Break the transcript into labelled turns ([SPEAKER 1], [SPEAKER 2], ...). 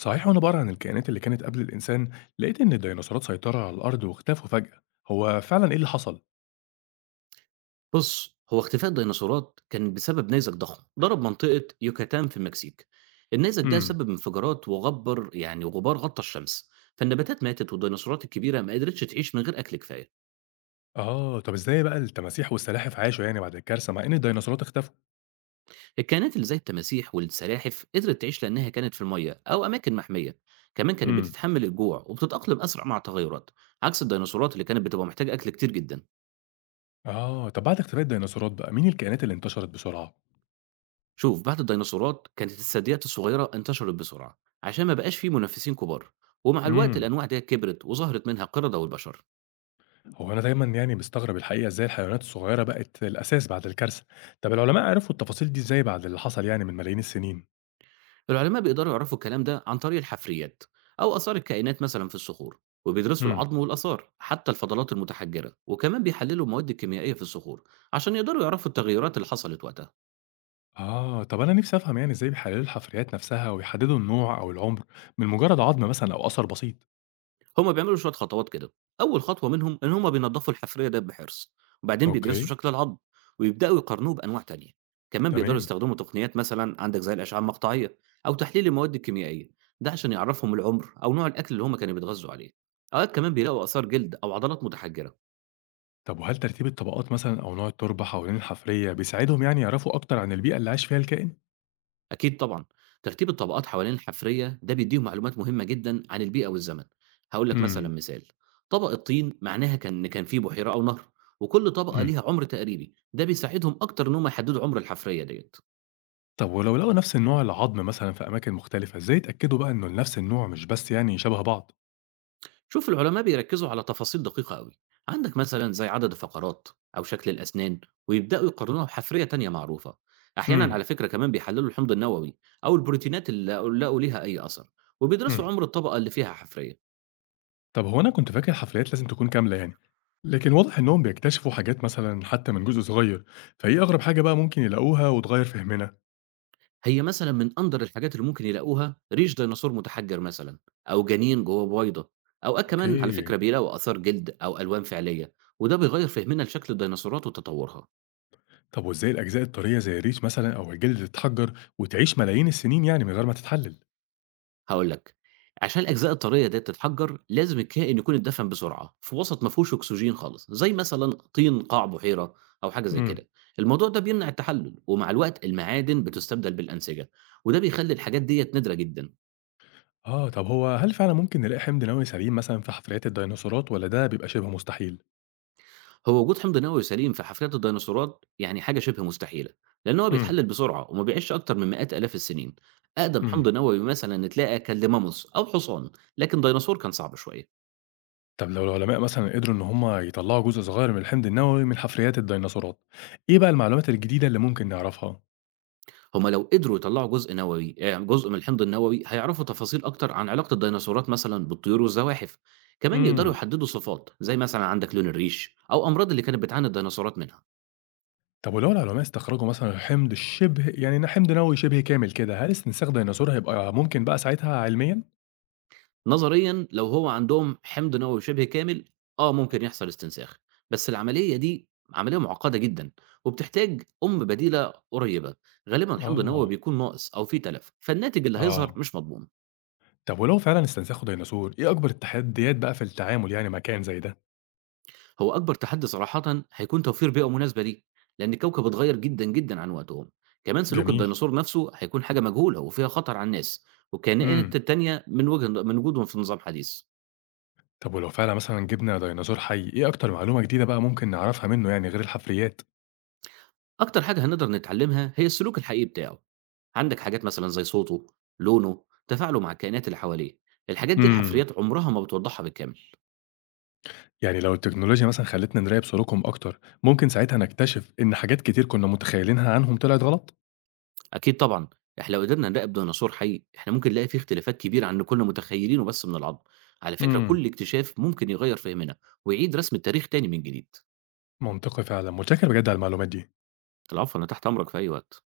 [SPEAKER 1] صحيح وأنا بقرا عن الكائنات اللي كانت قبل الإنسان، لقيت إن الديناصورات سيطروا على الأرض واختفوا فجأة، هو فعلا إيه اللي حصل؟
[SPEAKER 2] بُص، هو اختفاء الديناصورات كان بسبب نيزك ضخم ضرب منطقة يوكاتان في المكسيك. النيزك ده
[SPEAKER 1] امم.
[SPEAKER 2] سبب انفجارات وغبّر يعني وغبار غطّى الشمس، فالنباتات ماتت والديناصورات الكبيرة ما قدرتش تعيش من غير أكل كفاية.
[SPEAKER 1] آه، طب إزاي بقى التماسيح والسلاحف عاشوا يعني بعد الكارثة مع إن الديناصورات اختفوا؟
[SPEAKER 2] الكائنات اللي زي التماسيح والسلاحف قدرت تعيش لأنها كانت في المَيّة أو أماكن محمية، كمان كانت
[SPEAKER 1] امم.
[SPEAKER 2] بتتحمّل الجوع وبتتأقلم أسرع مع التغيرات، عكس الديناصورات اللي كانت بتبقى محتاجة أكل كتير جدًا.
[SPEAKER 1] آه، طب بعد اختفاء الديناصورات بقى مين الكائنات اللي انتشرت بسرعة؟
[SPEAKER 2] شوف، بعد الديناصورات كانت الثدييات الصغيرة انتشرت بسرعة عشان ما بقاش فيه منافسين كبار، ومع الوقت
[SPEAKER 1] امم.
[SPEAKER 2] الأنواع دي كبرت وظهرت منها القردة والبشر.
[SPEAKER 1] هو أنا دايما يعني مستغرب الحقيقة إزاي الحيوانات الصغيرة بقت الأساس بعد الكارثة، طب العلماء عرفوا التفاصيل دي إزاي بعد اللي حصل يعني من ملايين السنين؟
[SPEAKER 2] العلماء بيقدروا يعرفوا الكلام ده عن طريق الحفريات أو آثار الكائنات مثلا في الصخور، وبيدرسوا العظم والآثار حتى الفضلات المتحجرة، وكمان بيحللوا المواد الكيميائية في الصخور عشان يقدروا يعرفوا التغيرات اللي حصلت وقتها.
[SPEAKER 1] آه، طب أنا نفسي أفهم يعني إزاي بيحللوا الحفريات نفسها ويحددوا النوع أو العمر من مجرد عظم مثلًا أو أثر بسيط؟
[SPEAKER 2] هم بيعملوا شوية خطوات كده، أول خطوة منهم إن هم بينضّفوا الحفرية ديّة بحرص، وبعدين بيدرسوا
[SPEAKER 1] أوكي،
[SPEAKER 2] شكل العضم، ويبدأوا يقارنوه بأنواع تانية، كمان بيقدروا
[SPEAKER 1] تمام.
[SPEAKER 2] يستخدموا تقنيات مثلًا عندك زي الأشعة المقطعية أو تحليل المواد الكيميائية، ده عشان يعرفهم العمر أو نوع الأكل اللي هم كانوا بيتغذوا عليه، أوقات كمان بيلاقوا آثار جلد أو عضلات متحجرة.
[SPEAKER 1] طب وهل ترتيب الطبقات مثلًا أو نوع التربة حوالين الحفرية بيساعدهم يعني يعرفوا أكتر عن البيئة اللي عاش فيها الكائن؟
[SPEAKER 2] أكيد طبعًا، ترتيب الطبقات حوالين الحفرية ده بيديهم معلومات مهمة جدًا عن البيئة والزمن، هاقول لك مثلًا
[SPEAKER 1] إمم،
[SPEAKER 2] مثال، طبق الطين معناها كان إن كان في بحيرة أو نهر، وكل طبقة
[SPEAKER 1] إمم.
[SPEAKER 2] ليها عمر تقريبي، ده بيساعدهم أكتر إن هم يحددوا عمر الحفرية ديّة.
[SPEAKER 1] طب ولو لقوا نفس النوع العظم مثلًا في أماكن مختلفة، إزاي يتأكدوا بقى إنه نفس النوع مش بس يعني شبه بعض؟
[SPEAKER 2] شوف العلماء بيركزوا على تفاصيل دقيقة أوي، عندك مثلًا زي عدد الفقرات أو شكل الأسنان، ويبدأوا يقارنوها بحفرية تانية معروفة. أحيانًا
[SPEAKER 1] إمم،
[SPEAKER 2] على فكرة كمان بيحللوا الحمض النووي أو البروتينات اللي لقوا ليها أي أثر، وبيدرسوا
[SPEAKER 1] إمم.
[SPEAKER 2] عمر الطبقة اللي فيها حفرية.
[SPEAKER 1] طب هو أنا كنت فاكر الحفريات لازم تكون كاملة يعني، لكن واضح إنهم بيكتشفوا حاجات مثلًا حتى من جزء صغير، فإيه أغرب حاجة بقى ممكن يلاقوها وتغير فهمنا؟
[SPEAKER 2] هي مثلًا من أندر الحاجات اللي ممكن يلاقوها ريش ديناصور متحجر مثلًا، أو جنين جواه بويضة، أوقات كمان على
[SPEAKER 1] أوكي.
[SPEAKER 2] فكرة بيلاقوا آثار جلد أو ألوان فعلية، وده بيغيّر فهمنا لشكل الديناصورات وتطورها.
[SPEAKER 1] طب وإزاي الأجزاء الطرية زي الريش مثلًا أو الجلد تتحجّر وتعيش ملايين السنين يعني من غير ما تتحلل؟
[SPEAKER 2] هاقول لك، عشان الأجزاء الطرية ديّة تتحجر لازم الكائن يكون اتدفن بسرعة في وسط ما فيهوش أكسجين خالص، زي مثلًا طين قاع بحيرة أو حاجة زي
[SPEAKER 1] إمم.
[SPEAKER 2] كده. الموضوع ده بيمنع التحلل، ومع الوقت المعادن بتستبدل بالأنسجة، وده بيخلّي الحاجات ديّة نادرة جدًا.
[SPEAKER 1] آه، طب هو هل فعلًا ممكن نلاقي حمض نووي سليم مثلًا في حفريات الديناصورات والّا ده بيبقى شبه مستحيل؟
[SPEAKER 2] هو وجود حمض نووي سليم في حفريات الديناصورات يعني حاجة شبه مستحيلة، لأن هو
[SPEAKER 1] إمم،
[SPEAKER 2] بيتحلل بسرعة وما بيعيش أكتر من مئات آلاف السنين. أقدم حمض
[SPEAKER 1] إمم.
[SPEAKER 2] نووي مثلا تلاقى كان لماموث أو حصان، لكن ديناصور كان صعب شوية.
[SPEAKER 1] طب لو العلماء مثلًا قدروا إن هم يطلعوا جزء صغير من الحمض النووي من حفريات الديناصورات، إيه بقى المعلومات الجديدة اللي ممكن نعرفها؟
[SPEAKER 2] هما لو قدروا يطلعوا جزء نووي يعني جزء من الحمض النووي هيعرفوا تفاصيل أكتر عن علاقة الديناصورات مثلا بالطيور والزواحف. كمان يقدروا
[SPEAKER 1] إمم.
[SPEAKER 2] يحددوا صفات زي مثلا عندك لون الريش أو أمراض اللي كانت بتعاني الديناصورات منها.
[SPEAKER 1] طب ولو العلماء استخرجوا مثلًا حمض نووي شبه كامل كده، هل استنساخ ديناصور هيبقى ممكن بقى ساعتها علميًا؟
[SPEAKER 2] نظريًا لو هو عندهم حمض نووي شبه كامل، آه ممكن يحصل استنساخ، بس العملية دي عملية معقدة جدًا، وبتحتاج أم بديلة قريبة، غالبًا الحمض النووي
[SPEAKER 1] آه،
[SPEAKER 2] بيكون ناقص أو فيه تلف، فالناتج اللي هيظهر
[SPEAKER 1] آه.
[SPEAKER 2] مش مضمون.
[SPEAKER 1] طب ولو فعلا استنسخوا ديناصور، ايه اكبر التحديات بقى في التعامل يعني مع كائن زي ده؟
[SPEAKER 2] هو أكبر تحدي صراحةً هيكون توفير بيئة مناسبة ليه، لأن الكوكب اتغير جدًا، جدًا عن وقتهم، كمان سلوك
[SPEAKER 1] جميل.
[SPEAKER 2] الديناصور نفسه هيكون حاجة مجهولة وفيها خطر على الناس والكائنات
[SPEAKER 1] امم.
[SPEAKER 2] التانية من وجودهم في نظام حديث.
[SPEAKER 1] طب ولو فعلا مثلا جبنا ديناصور حي، ايه اكتر معلومه جديده بقى ممكن نعرفها منه يعني غير الحفريات؟
[SPEAKER 2] أكتر حاجة هنقدر نتعلمها هي السلوك الحقيقي بتاعه، عندك حاجات مثلًا زي صوته، لونه، تفاعله مع الكائنات اللي حواليه، الحاجات دي
[SPEAKER 1] امم.
[SPEAKER 2] الحفريات عمرها ما بتوضحها بالكامل.
[SPEAKER 1] يعني لو التكنولوجيا مثلا خلتنا نراقب سلوكهم اكتر، ممكن ساعتها نكتشف ان حاجات كتير كنا متخيلينها عنهم طلعت غلط.
[SPEAKER 2] أكيد طبعًا، إحنا لو قدرنا نراقب ديناصور حي إحنا ممكن نلاقي فيه اختلافات كبيرة عن اللي كنا متخيلينه بس من العظم، على فكرة
[SPEAKER 1] امم.
[SPEAKER 2] كل اكتشاف ممكن يغير فهمنا ويعيد رسم التاريخ تاني من جديد.
[SPEAKER 1] منطقي فعلا، متشكر بجد على المعلومات دي.
[SPEAKER 2] العفو، أنا تحت أمرك في أي وقت.